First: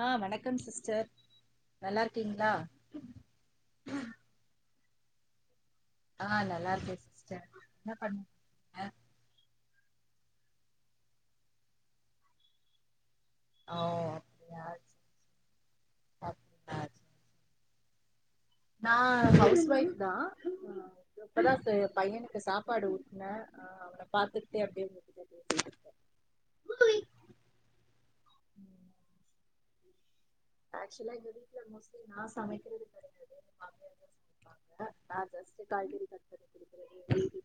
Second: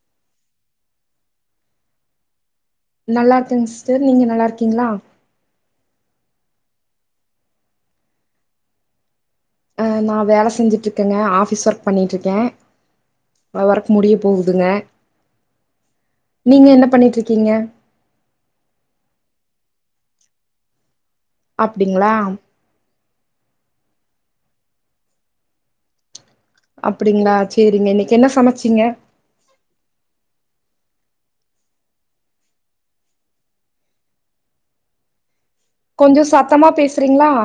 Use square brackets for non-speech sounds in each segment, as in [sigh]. ஆ வணக்கம் சிஸ்டர் நல்லா இருக்கீங்களா நல்லா இருக்கங்க சிஸ்டர் நீங்க நல்லா இருக்கீங்ளா ஆ நல்லா இருக்க சிஸ்டர் என்ன பண்ணறீங்க ஆ நா வேல செஞ்சுட்டுருக்கேங்க ஆபிஸ் ஒர்க் பண்ணிட்டு இருக்க ஓ வொர்க் முடிய அப்படியா போகுதுங்க நீங்க சாப்டீங்களா என்ன பண்ணிட்டு இருக்கீங்க நா ஹவுஸ் வைஃப் தா இப்பதா ச அப்டிங்களா பையனுக்கு சாப்பாடு ஊட்ன ஆ அவன பாத்து அப்டி அப்டியே அப்டிங்களா செரிங்க இன்னைக்கு என்ன சமைச்சீங்க ஆக்சுவலா எங்க வீட்ல மோஸ்ட்லி நா சமைக்குறது கெடையது மாமியார் தா சமைப்பாங்க ஜஸ்ட் காய்கறி கொஞ்சோ கட் பண்ணி சத்தமா பேசுறீங்களா குடுக்குறது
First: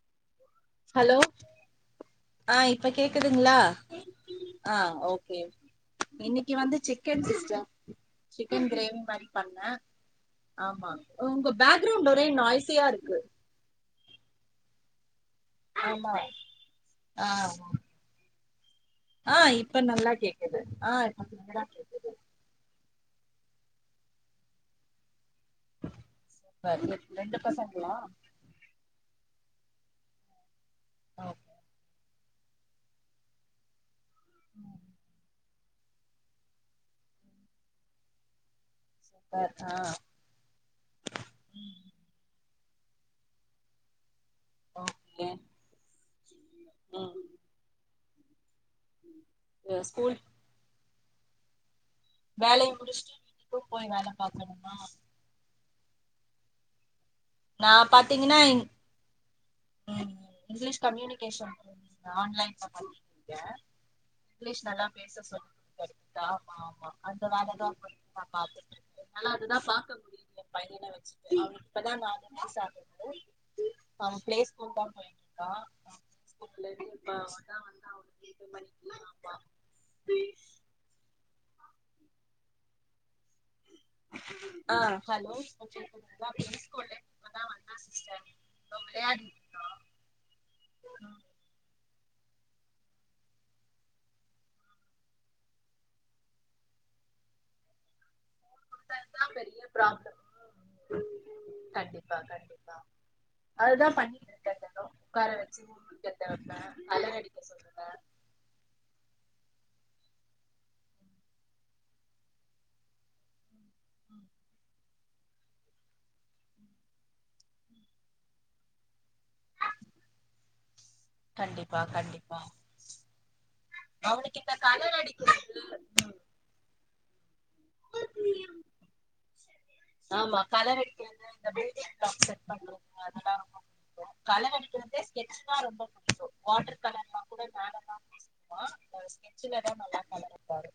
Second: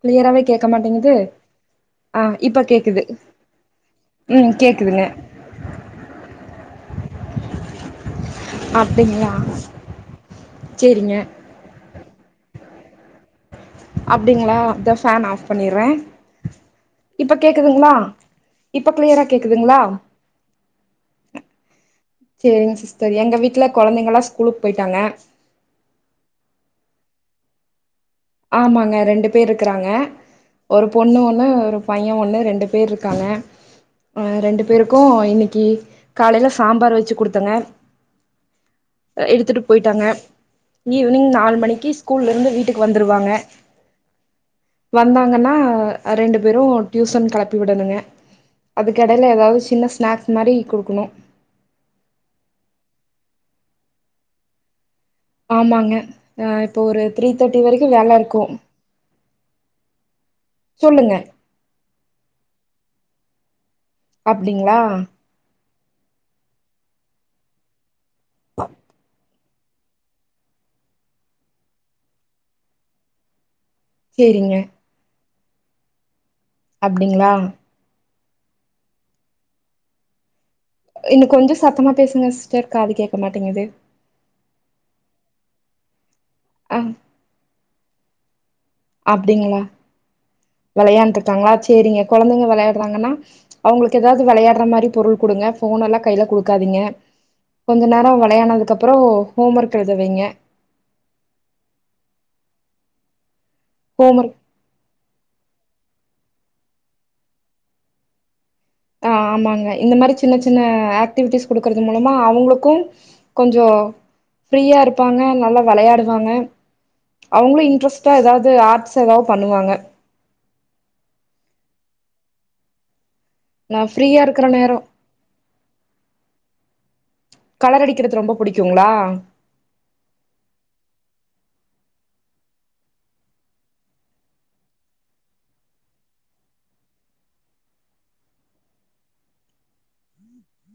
கிளியராவே கேக்க மாட்டேங்குது ஹலோ ஆ இப்ப கேக்குது ம் ஆ கேக்குதுங்க கேன் சிஸ்டர் சிக்கன் கிரேவி மாரி அப்டிங்களா பண்ண ஆமா சேரிங்க உங்க பேக் ரூம் ஒரே நாய்ஸியா இருக்கு அப்டிங்களா த ஃபேன் ஆப் பண்ணிறே ஆமா ஆ இப்ப கேக்குதுங்களா இப்ப கிளியரா ஆ கேக்குதுங்களா இப்ப நல்லா கேக்குது, ஆ இப்ப நல்லா கேக்குது தோழி எங்க வீட்ல கொழந்தைங்களா ஸ்கூலுக்கு போயிட்டாங்க சூப்பர் ரெ ரெண்டு பசங்களா ஆமாங்க ரெண்டு பேர் இருக்றாங்க ஒரு பொண்ணு ஒன்னு ஓகே ஒரு பை ய ஒண்ணு ரெண்டு பேர் இருக்காங்க ஆ ரெண்டு பேருக்கு இன்னிக் கி காலைல சாம்பார் வச்சு குடுத்தங்க அ சூப்பர் எடுத்துட்டு ஆ போயிட்டாங்க ஈவினிங் நாலு மணிக்கி ஸ்கூல்ல இருந்து வீட் வந்துருவாங்க ஓகே வந்தாங்கனா ஆ ரெண்டு பேரு டியூசன் ம் கெளப்பி விடணுங்க அதுக்கு எடைல ஏதாவது சின்ன ஸ்கூல் ஸ்நாக்ஸ் மாரி குடுக்குணு வேலய முடிச்ட்டு வீட்டுக்கும் போய் வேல பாக்கணுமா ஆமாங்க ஆ இப்ப ஒரு த்ரீ தேர்ட்டி நா வரைக்கு வேல பாத்தீங்கன்னா இருக்கு இங்- ம் இங்கிலீஷ் கம்யூனிகேஷன் ஆன்லைன்ல பண்ண ய இங்கிலீஷ் அப்டிங்களா? நல்லா பேச சொல்லி குடுக்றது ஆமா ஆமா அந்த வேலதா போய் நா பாத்துட்டுருக்கே நல்லா அதுதா பாக்க முடியுது, எ பையன வச்சிட்டு அவனுக்கு இப்பதா நாலு வயசு ஆயிருக்கு சேரிங்க போயிட்ருக்கா ஸ்கூலு இப்ப அப்டிங்களா? அவந்தா வந்தா அவ இது மாரி ஸ்கூல நா பாத் [unintelligible] இன்னு கொஞ்ச சத்தமா பேசுங்க சிஸ்டர் காது கேக் அ ஹலோ அ ஸ்டெம் அப்டிங்ளா வெளையாண்ட்டு இருக்காங்ளா சேரிங்க கொழந்தைங்க விளையாட்றாங்கன்னா அவுங்ளுக்கு ஏதாவ்து வெளையாட்ற மாரி பொருள் குடுங்க ஃபோன் எல்லா கைல குடுக்காதீங்க கொஞ்ச நேரோ வெளையானதுக் அப்புறோ அதுதா ஹோம் பெரிய ஒர்க் எழுதவைங்க ப்ராப்ளம் கண்டிப்பா கண்டிப்பா அதுதா பண்ணிட்டு இருக்கே தெனோ உக்கார வச்சி கலர் அடிக்க சொல்லுங்க ஆ ஆமாங்க இந்த மாரி சின்ன சின்ன ஆக்டிவிட்டிஸ் குடுக்றது மூலமா அவங்களுக்கு கொஞ் ஜோ ஃப்ரீயா இருப் பண்ணா நல்லா விளையாடுவாங்க அவுங்களு இன்ட்ரெஸ்டா ஏதாது ஆர்ட்ஸ் ஏதாது பண்ணுவாங்க கண்டிப்பா கண்டிப்பா நா ஃப்ரீயா அவனுக்கு இருக்கிற இந்த நேரோ கலர் அடிக்கிறது ம் கலர் அடிக்கிறது ரொம்ப புடிக்குங்களா ஆமா கலர் அடிக்கிறது இந்த பில்டிங் பிளாக் செட் பண்றது அதெல்லா ரொம்ப புடிக்கு கலர் அடிக்கிறதே ஸ்கெட்ச்ன்னா ரொம்ப புடிக்கு வாட்டர் கலர்ல்லா கூட மேலல்லா பூசிக்குவா ஸ்கெட்ச்ல தா நல்லா கலர் அடிப்பாரு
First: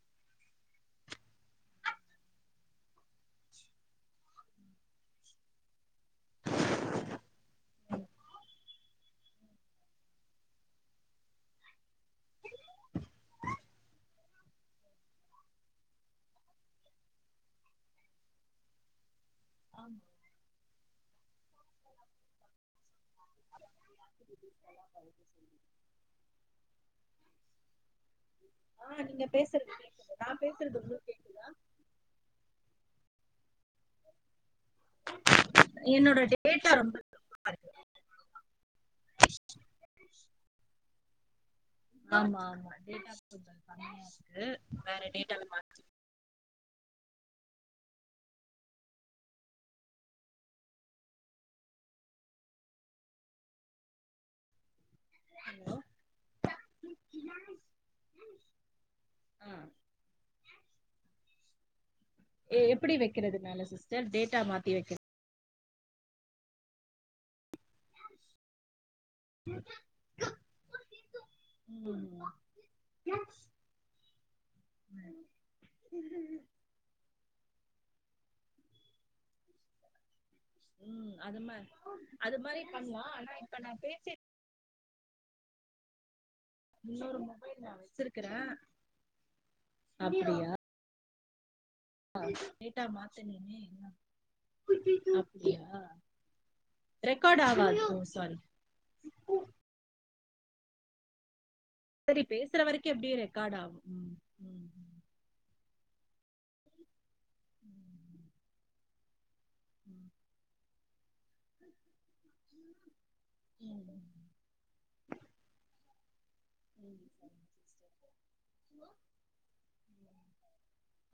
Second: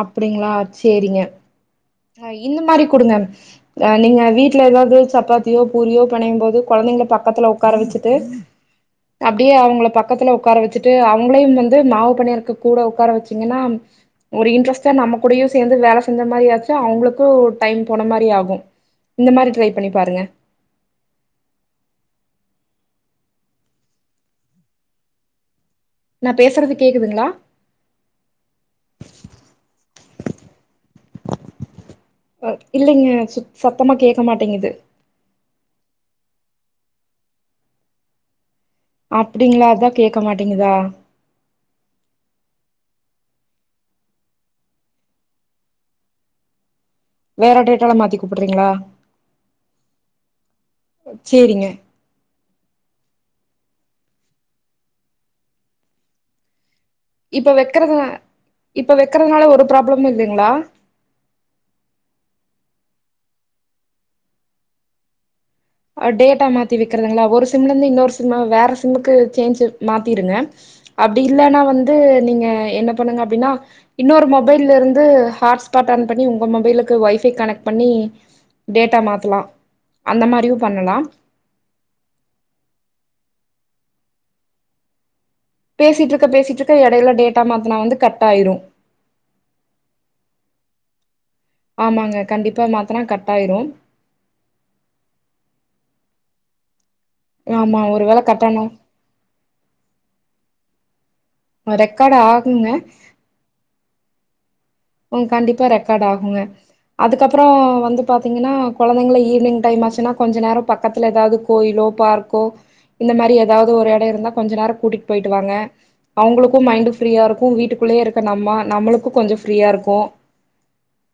அப்டிங்களா சேரிங்க ஆ இந்த மாரி குடுங்க ஆ நீங்க வீட்ல ஏதாவது சப்பாத்தியோ பூரியோ பெணையு போது கொழந்தைங்கள பக்கத்துல உக்கார வச்சிட்டு அப்டியே அவங்கள பக்கத்துல உக்கார வச்சிட்டு அவங்களையு வந்து மாவு பெணைறக்கு கூட உக்கார வச்சீங்கன்னா ஒரு இன்ட்ரெஸ்ட்டா நம்ம கூடயு சேர்ந்து வேல செஞ்ச மாரியு ஆச்சி அவங்களுக்கு டைம் போன மாரி ஆகு இந்த மாரி ட்ரை பண்ணி ஆமா பாருங்க சொல்ல [unintelligible] நா பேசுறது கேக்குதுங்களா ஆ நீங்க பேசுறது கேக்குது நா பேசுறது உங்களுக்கு கேக்குதா இல்லிங்க சு சத்தமா கேக்க மாட்டேங்குது என்னோட டேட்டா ரொம்ப கம்மியா இருக்கு அப்டிங்களா அதா கேக் மாட்டிங்குதா ஆமா ஆமா டேட்டா கொஞ்ஜோ கம்மியா இருக்கு வேற டேட்டா மாத்தனு வேற டேட்டால மாத்தி கூப்புடுறீங்களா சேரிங்க ஹலோ இப்ப வெக்கறது இப்ப வெக்கறதுனால ஆ ஒரு ப்ராப்ளமு இல்லைங்களா எப்டி வெக்கிறது மேமு சிஸ்டர் டேட்டா மாத்தி வைக்க டேட்டா மாத்தி வெக்கிறதுங்களா ஒரு சிம்ல இருந்து இன்னொரு சிம்மு வேற சிம்முக்கு சேஞ்சு மாத்திருங்க அப்டி இல்லனா வந்து ம் நீங்க என்ன பண்ணுங்க அப்டினா இன்னொரு மொபைல்ல இருந்து ஹாட்ஸ்பாட் ஆன் பண்ணி உங்க மொபைலுக்கு வைஃபை கனெக்ட் பண்ணி டேட்டா மாத்தலா அந்த மாரி உம் அது மா அது மாரியும் பண்லா ஆனா நா பேசி பேசிட்ருக் பேசிட்டு இருக்க இடையில இன்னொரு டேட்டா மொபைல் நா மாத்துனா வந்து கட் வச்சிருக்கற ஆயிடும் அப்டியா டேட்டா மாத்துனுமே ஆயிரும் அப்டியா ரெக்கார்ட் ஆமா ஆவாது ஒரு வேள சாரி கட் ஆனா ரெக்கார்ட் சரி பேசுற ஆகுங்க வரைக்கும் எப்டியோ ரெக்கார்ட் ஆகும் உம்ஹ் உம் கண்டிப்பா ரெக்கார்ட் ஆகுங்க அதுக்கப்புறோ வந்து ம் பாத்தீங்கனா கொழந்தைங்கள ஈவினிங் டைம் ஆச்சினா கொஞ்ச நேரோ பாக் இல்ல எதாவது கோயிலோ பார்க்கோ இந்த மாரி எதாவது ஒரு ம் எட இருந்தா கொஞ்ச நேரோ கூட்டிட்டு போயிட்டு வாங்க அவுங்களுக்கு மைண்டு ம் ஃப்ரீயா இருக்கு வீட்டுக்குள்ளயே இருக்க நம்ம நம்மளுக்கு கொஞ்சோ ஃப்ரீயா இருக்கு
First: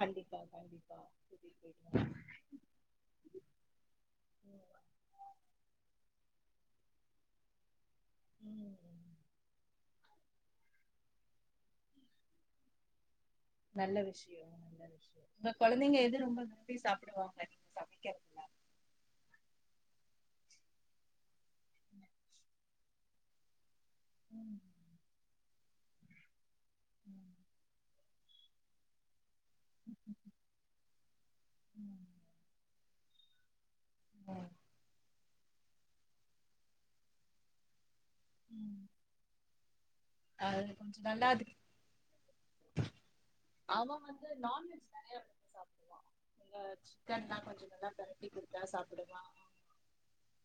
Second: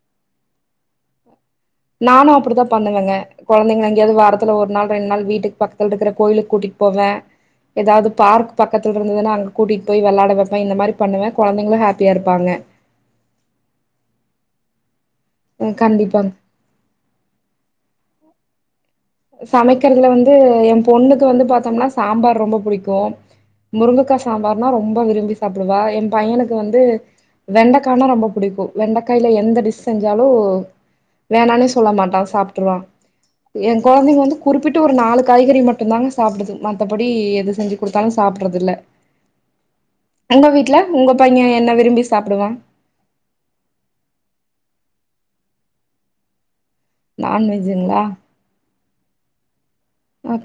கண்டிப்பா கண்டிப்பா கூட்டிட்டு போயிட்டு வாங்க நானு அப்டித்தா பண்ணுவங்க கொழந்தைங்க எங்கேயாது வாரத்துல ஒரு நாள் ரெண்டு நாள் வீட்டுக்கு பக்கத்துல இருக்குற கோயிலுக்கு கூட்டிட்டு போவே எதாது பார்க் பக்கத்துல ம் இருந்ததுனா அங்க கூட்டிட் போய் வெளையாட வெப்பே இந்த மாரி பண்ணுவே கொழந்தைங்களு ஹாப்பியா இருப்பாங்க நல்ல விஷயம் நல்ல விஷயம் உங்க கொழந்தைங்க எது கண்டிப்பாங்க ரொம்ப விரும்பி சாப்டுவாங்க நீங்க சமைக்க சமைக்கிறதுல வந்து எ பொண்ணுக்கு வந்து பாத்தோம்னா சாம்பார் ரொம்ப புடிக்கு முருங்கக்கா ம் சாம்பார்னா ரொம்ப விரும்பி சாப்பிடுவா எ பையனுக் கு வந்து ம் வெண்டக் கானா ரொம்ப புடிக்கு வெண்டைக்காயில எந் த டிஷ் செஞ்சாலு வேணானே சொல்ல ம் மாட்டா சாப்பிட்டுருவா என் கொழந்தைங்க வந்து ம். குறிப்பிட்டு ஒரு நாலு காய்கறி மட்டுந்தாங்க சாப்பிடுது மத்தபடி எது செஞ்சு குடுத்தாலு சாப்பிடுறதில்ல ம். உங்க அது வீட்ல கொஞ்சோ உங்க நல்லா பைய அதுக்கு என்ன விரும்பி சாப்பிடுவா சாப்பிடுவான் [unintelligible] நான்வெஜிங்களா சாப்டுவா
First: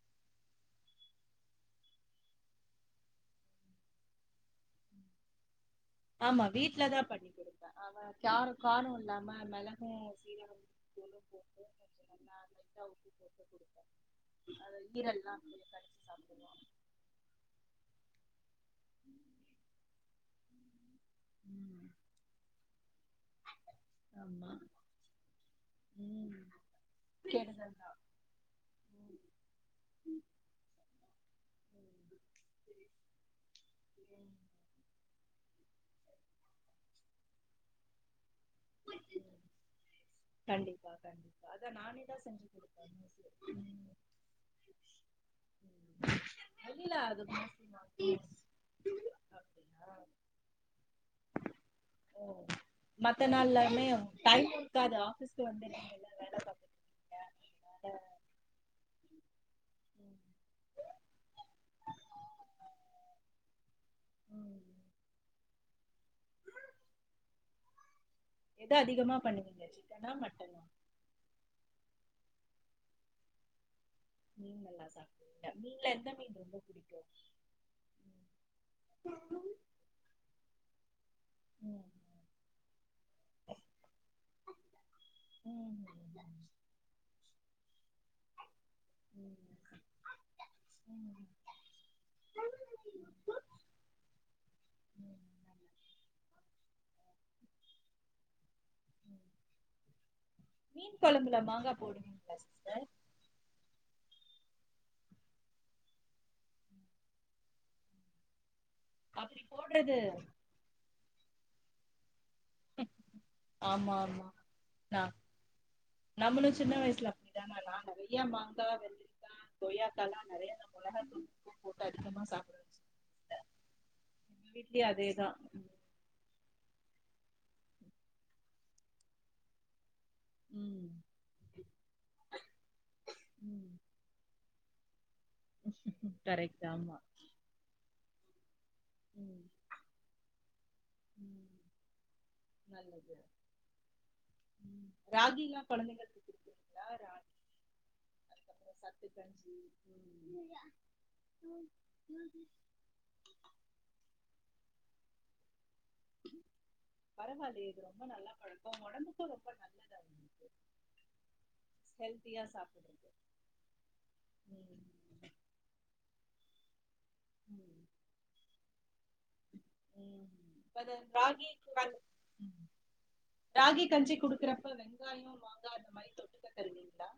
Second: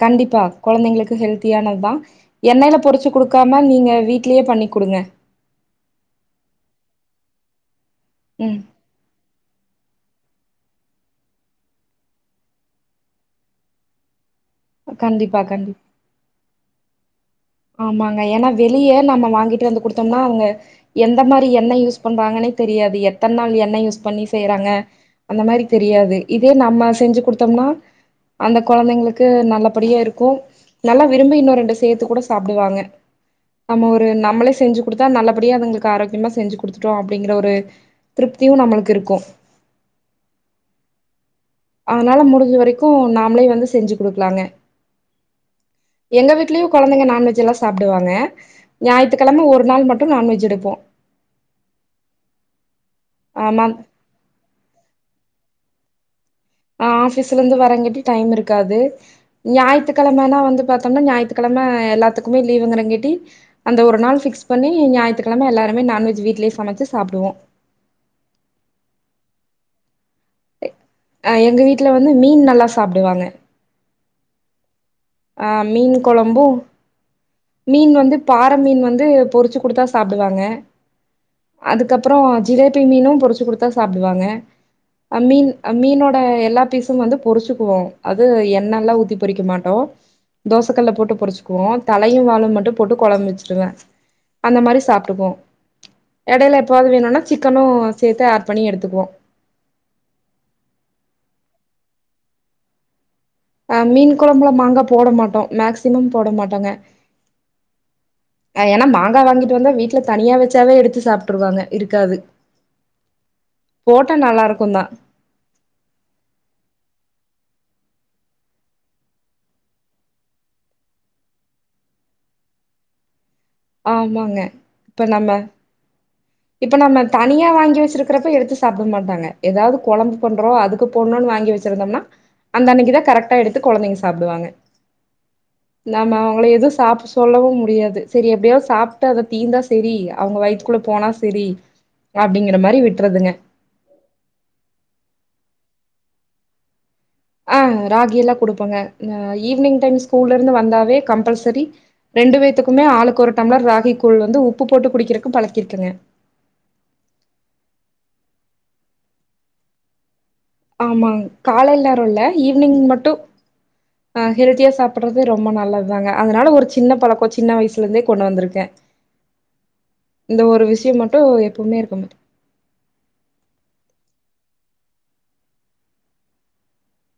கண்டிப்பா கொழந்தைங்களுக்கு ஹெல்த்தியான த்தா எண்ணெயல பொரிச்சு குடுக்காம நீங்க வீட்லயே பண்ணி குடுங்க ஆமா வீட்லதா பண்ணி் குடுப்பே அவ கேர ம் காரோ இல்லாம மெளகு ஜீரகம் [inaudible] போட்டு குடுப்பே அது ஈரல்லா கண்டிப்பா இருக்குல்ல கண்டிப் கடிச்சு சாப்பிடுருவா ஆமாங்க ஏனா வெளிய நம்ம வாங்கிட்டு வந்து குடுத்தம்னா அவங்க எந்த மாரி எண்ண யூஸ் பண்றாங்கன்னே தெரியாது எத் தன நாள் எண்ண யூஸ் பண்ணி ஆமா செய்யறாங்க அந்த மாரி தெரியாது ம் இதே நம்ம செஞ்சு குடுத்தோம்னா கெடுதல் தா அந்த கொழந்தைங்களுக்கு நல்லபடியா இருக்கு ந ல்லா விரும்பி இன்னு ரெண்டு சேத்து கூட சாப்டுவாங்க நம்ம ஒரு நம்மளே செஞ்சு குடுத்தா நல்லப் புடியே அதுங்ளுக்கு ஆரோக்கியமா செஞ்சு குடுத்துட்டோ அப்டிங்கிற ஒரு திருப்தியு நம்மளுக் கண்டிப்பா கண்டிப்பா அதா நானே தா அதனால செஞ்சு முடிஞ்ச குடுப்பே வரைக்கு நாம்ளே மோஸ்ட்லி வந்து செஞ்சு குடுக்லாங்க ம் எங்க வீட்லயு வெளில கொழந்தைங்க அது நான் வெஜ்ஜலா மோஸ்ட்லி நா சாப்டுவாங்க ஞாயித்துக்கெழம ஒரு அப்டியா நாள் மட்டு நான்வெஜ் எடுப்போ ஓ மத்த ஆமா நாள்ளாமே டைம் இருக்காது ஆபீஸ்கு வந்தே ஆ ஆஃபீஸ்லருந்து அதனால ம் ஞாயித்துக்கழமன்னா வந்து பாத்தம்னா ஞாயித்துக்கழம எல்லாத்துக்குமே லீவுங்கிறங்கேட்டி அந்த ஒரு நாள் ஃபிக்ஸ் பண்ணி ம் ஞாயித்துக்கழம எல்லாருமே நான்வெஜ் வீட்லே சமைச்சு சாப்டுவோ இத அதிகமா பண்ணுவீங்க சிக்கனா மட் அ எங்க வீட்ல வந்து மீன் நல்லா சாப்டுவாங்க மீன் நல்லா சாப் அ மீன் கொழம்பு மீன் வந்து ம் பாற மீன் வந்து பொறிச்சு குடுத்தா சாப்டுவாங்க ம் அதுகப்ரோ ஜிலேபி மீனு பொரிச்சு குடுத்தா சாப்டுவாங்க அ மீன் மீனோட ம் எல்லா பீஸும் வந்து பொரிச்சு போ அது எண் ண்ணல்லா ஊத்தி ம் பொரிக்க மாட்டோ தோசக்கல்ல ம் போட்டு ம். பொரிச்சிக்குவோ தலையு வாலு மட்டு போட்டு கொழம்பு வச்சுடுவே அந்த மாரி ம், சாப்டுபோ நல்ல. எடையில எப்பாவாது வேணுனா சிக்கனு சேத்து ஆட் பண்ணி எடுத்துக்வோ இல்லபுல்ல மாங்கா போடுவீங்ளா சிஸ்டர் அ மீன் கொழம்புல மாங்க போட மாட்டோ மேக்சிமம் போட மாட்டோங்க அ ஏன மாங்கா அப்டி வாங்கிட்டு வந்தா போடுறது வீட்ல தனியா வச்சாவே எடுத்து சாப்ட்டுருவாங்க இருக்காது ஆமா போட்டா ஆமா நல்லா இருக்குந்தா ந நம்மளு சின்ன வய்சுல அப்டிதாமா நா நெறையா மாங்கா வெள்ரிகா கொய்யாக்காலா நெறைய நா மொளகாதூள் உப்பு போட்டு நா அதிகமா சாப்டுவ ஆமாங்க இப்ப நம்ம இப்ப நம்ம தனியா வாங்கி வச்சிருக்றப்ப எடுத்து சாப்ட மாட்டாங்க ஏதாவ்து கொழம்பு பண்றோ அதுக்கு ம் போட்ணுன்னு வாங்கி வச்சிருந்தம்னா அந்த அன்னிக்குதா கரெக்டா எடுத்து ம் கொழந்தைங்க சாப்டுவாங்க நம்ம அவுங்கல கரெக்ட் எது ஆமா சாப்ட சொல்லவு முடியாது செரி எப்டியோஸ் சாப்ட்டு அத ம் தீந்தா சரி அவுங்க வயித்துக்குள்ள போனா செரி ம் அப்டிங்கற மாரி நல்லது விட்றதுங்க கொழந்தைகள்க் குடுப்பீங்லா ஆ ராகி எல்லா குடுப்போங்க கஞ்சி ஈவினிங் டைம் ஸ்கூல்லருந்து ம் வந்தாவே கம்பல்சரி ரெண்டு பேத்துக்குமே ஆளுக்கு ஒரு டம்ளர் ராகி கூழ் குடித்து வந்து உப்பு போட்டு குடிக்கிறக்கு பலக் பரவாலியே இதுரோ அவங்களுக்கு ஆமா காலைல் நேரோ இல்ல ஹெல்த்தியா ஈவ்னிங் சாப்பிடுறது மட்டு அ ஹெல்தியா ம் சாப்புட்றது ரொம்ப நல்லத்தாங்க அதனால ஒரு சி சின்ன பழக்கோ சின்ன வய்சுல இருந்தே கொண்டு வந்ருக்கே இந்த ஒரு விஷிய இப்ப மட்டு ராகி எப்போமே இருக்க மது இப்ப வெங்காயோ மாங்கா அந்த மாரி தொட்டுக்க தருவீங்ளா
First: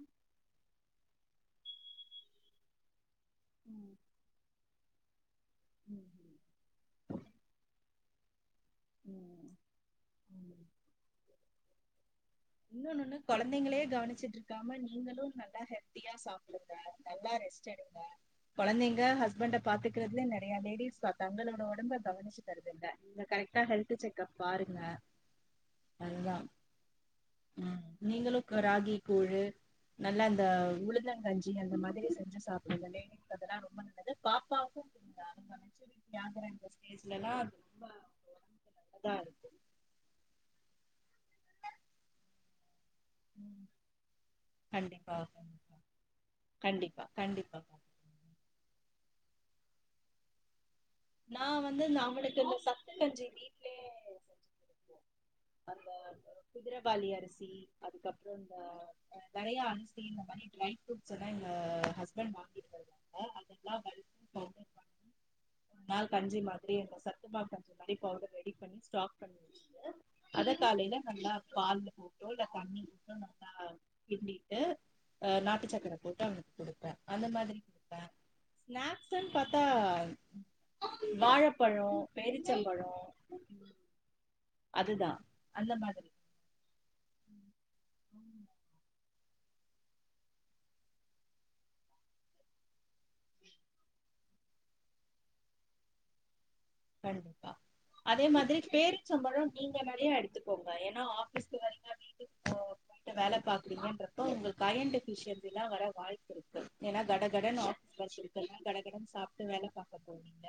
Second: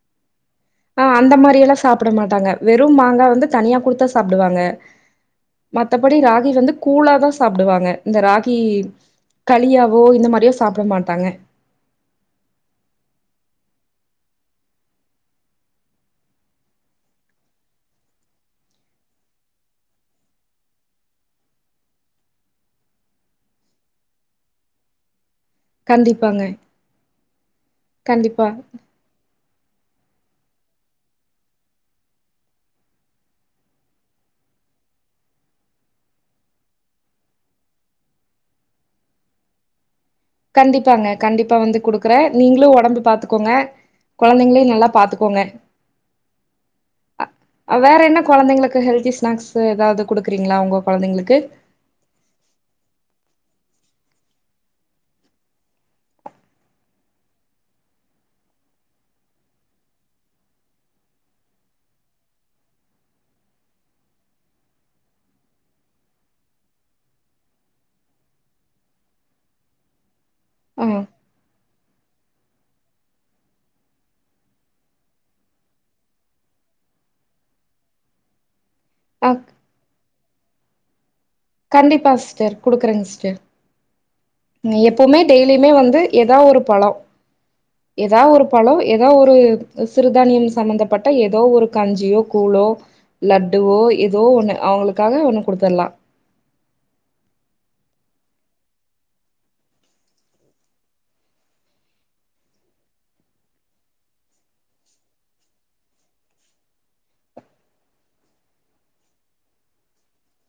ஆ அந்த மாரியெல்லா சாப்ட மாட்டாங்க வெறு மாங்கா ந்து தனியா ம் குடுத்தா சாப்டுவாங்க மத்தபடி ராகி வந்து கூழாதா சாப்டுவாங்க இந்த ராக் கி களியாவோ இந்த மாரியோ சாப்ட மாட்டாங்க இன்னொன்னு கொழந்தைங்களே கவனிச்சுட்டு இருக்காம நீங்களு நல்லா ஹெல்த்தியா சாப்டுங்க நல்லா ரெஸ்ட் எடுங்க கொழந்தைங்க ஹஸ்பண்ட பாத்துக்கறதுலே நெறைய லேடிஸ் தங்களோட ஒடம்ப கவனிச்சுக்கிறது இல்ல நீங்க கரெக்டா ஹெல்த் செக்ப் பாருங்க அதுதா கண்டிப்பாங்க ம் நீங்களு கண்டிப்பா ராகி கூழு நல்லா அந்த உளுந்தங்கஞ்சி அந்த மாதிரி செஞ்சு சாப்டுங்க லேடிஸ்க்கு அதெல்லா ரொம்ப நல்லது பாப்பாக்கு குடுங்க அவங்க மெஜ்யூரிட்டி ஆகுற இந்த ஸ்டேஜ்லல்லா அது ரொம்ப நல்லதா இருக்கு கண்டிப்பாங்க கண்டிப்பா வந்து குடுக்கறே நீங்களு ஒடம்பு பாத்துக்கோங்க கொழந்தைங்களையு நல்லா கண்டிப்பா பாத்துக்கோங்க கண்டிப்பா கண்டிப்பா ஆ கண்டிப்பா ஆ வேற என்ன கொழந்தைங்களுக்கு ஹெல்த் டீ ஸ்நாக்ஸ்ஸு எதாவது குடுக்குறீங்களா உங்க குழந்தைங்களுக்கு? நா வந்து இந்த அவளுக்கு இந்த சத்துக்கஞ்சி வீட்லயே [inaudible] செஞ்சி குடுப்போ அந்த ஆ குதுரவாளி அரிசி அதுக்கப்றோ அந்த நெறைய அரிசி இந்த மாரி ட்ரை ஃப்ரூட்ஸ் எல்லா எங்க ஹஸ்பண்ட் வாங்கிட்டு வருவாங்க அதெல்லா வறுத்து பவுடர் பண்ணி ஒரு நாள் கஞ்சி மாதிரி அந்த சத்துமாவ் கஞ்சி மாரி பவுடர் ரெடி பண்ணி ஸ்டாக் பண்ணி வச்சிட்டு அத அ காலையில நல்லா பால்ல போட்டோ இல்ல தண்ணிவுட்டோ நல்லா கிண்டிட்டு ஆ நாட்டு சக்கரை போட்டு அவனுக் குடுப்பே அந்த மாதிரி குடுப்பே அ ஸ்நாக்ஸ்ஸுன்னு பாத்தா வாழப்பழோ கண்டிப்பா சிஸ்டர். பேரிச்சம்பழோ நீ அதுதா எப்போமே டெய்லியுமே அந்த வந்து மாதிரி எதா ஒரு பழ எதா ஒரு பழ எ எதா ஒரு சிறுதானியம் சம்மந்தப்பட்ட எதோ ஒரு கஞ்சியோ கூழோ லட்டுவோ எதோ ஒண்ணு அவங்களுக்காக ஒன்னு குடுத்தடலா கண்டிப்பா அதே மாதிரி பேரிச்சம்பழ நீங்க நெறைய எடுத்துக்கோங்க ஏன்னா ஆஃபீஸ்க்கு வரீங்க வீட்டுக்கு போ போய்ட்டு வேல பாக்குறீங்கன்றப்போ உங்களுக்கு அயன் டிஃபிஷியன்சியெல்லா வர வாய்ப்பிருக்கு ஏன்னா கடகடன்னு ஆஃபீஸ் வொர்க் இருக்குன்னு கடகடன்னு சாப்ட்டு வேல பாக்க போவீங்க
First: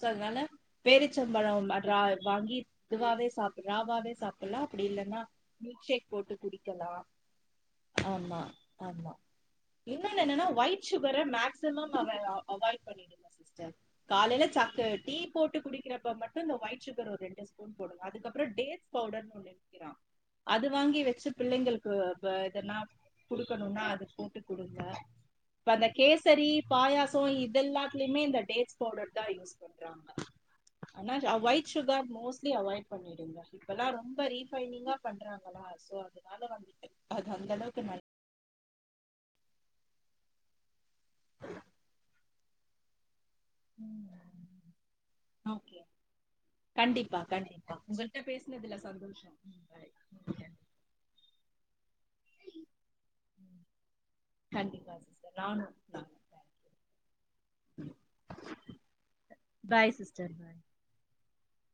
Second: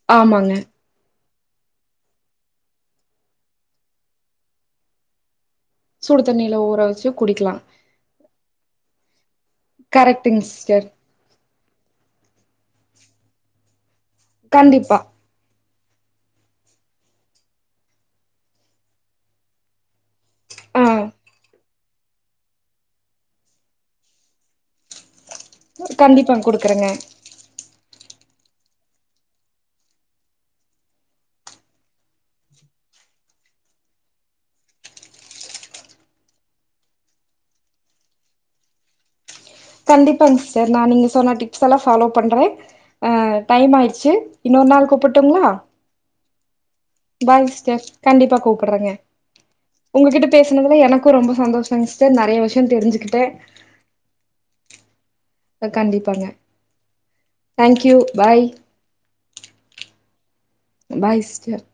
சோ அதனால ஆமாங்க. பேரி ச்சம்பழோ அட்றா வாங்கி இதுவாவே சாப் ராவாவே சாப்பிட்லா அப்படி இல்லன்னா மில்க் ஷேக் சுடு போட்டு தண்ணியில ஊற குடிக்கலா வச்சு குடிக்கலாம். ஆமா ஆமா இன்னோன் கரெக்ட்டுங்க என்னன்னா ஒய்ட் சிஸ்டர். ஷுகர மேக்ஸ் மேக்சிமம் அவ அவாய்ட் பண்ணிடுங்க சிஸ்டர் காலைல சப் டு கண்டிப்பா. டீ போட்டு குடிக் கிறப்ப மட்டு இந்த ஒய்ட் ஷுகர் ஒரு ரெண்டு ஸ்பூன் போடுங்க அதுக்கப்பற டேட்ஸ் பவுடர்னு ஒன்னு விக்கிறா அது ஆ வாங்கி வச்சு பிள்ளைங்களுக்கு ப இதென்னா குடுக்கணுன்னா அது போட்டு குடுங்க இப்ப அந்த கண்டிப்பா கேசரி குடுக்குறேங்க. பாயாச இதெல்லாத்துலயுமே இந்த டேட்ஸ் பவுடர் தா யூஸ் பண்றாங்க ஆனா ஒய்ட் சுகர் மோஸ்ட்லி அவாய்ட் பண்ணிடுங்க இப்பல்லா ரொம்ப ரீஃபைனிங்கா பண்றாங்களா சோ அதனால வந்துட்டு அது அந்த அளவுக்கு நல் கண்டிப்பாங் சிஸ்டர் நா நீங்க சொன்ன டிப்ஸ் எல்லா ஃபாலோ பண்றே அஹ் டைம் ஆயிடுச்சு இன்னொரு நாள் கூப்பட்டுங்ளா ஓகே கண்டிப்பா பாய் கண்டிப்பா சிஸ்டர் உங்கள்ட்ட கண்டிப்பா பேசுனதுல கூப்பட்றேங்க சந்தோஷம் ம் பாய் உங்ககிட்ட பேசனதுல எனக்கு ரொம்ப சந்தோஷங் சிஸ் டர் நெறைய விஷ்ய தெரிஞ்சுக்கிட்டே கண்டிப்பா சிஸ்டர் நானு கண்டிப்பாங்க thank you bye bye sister bye bye sis டர்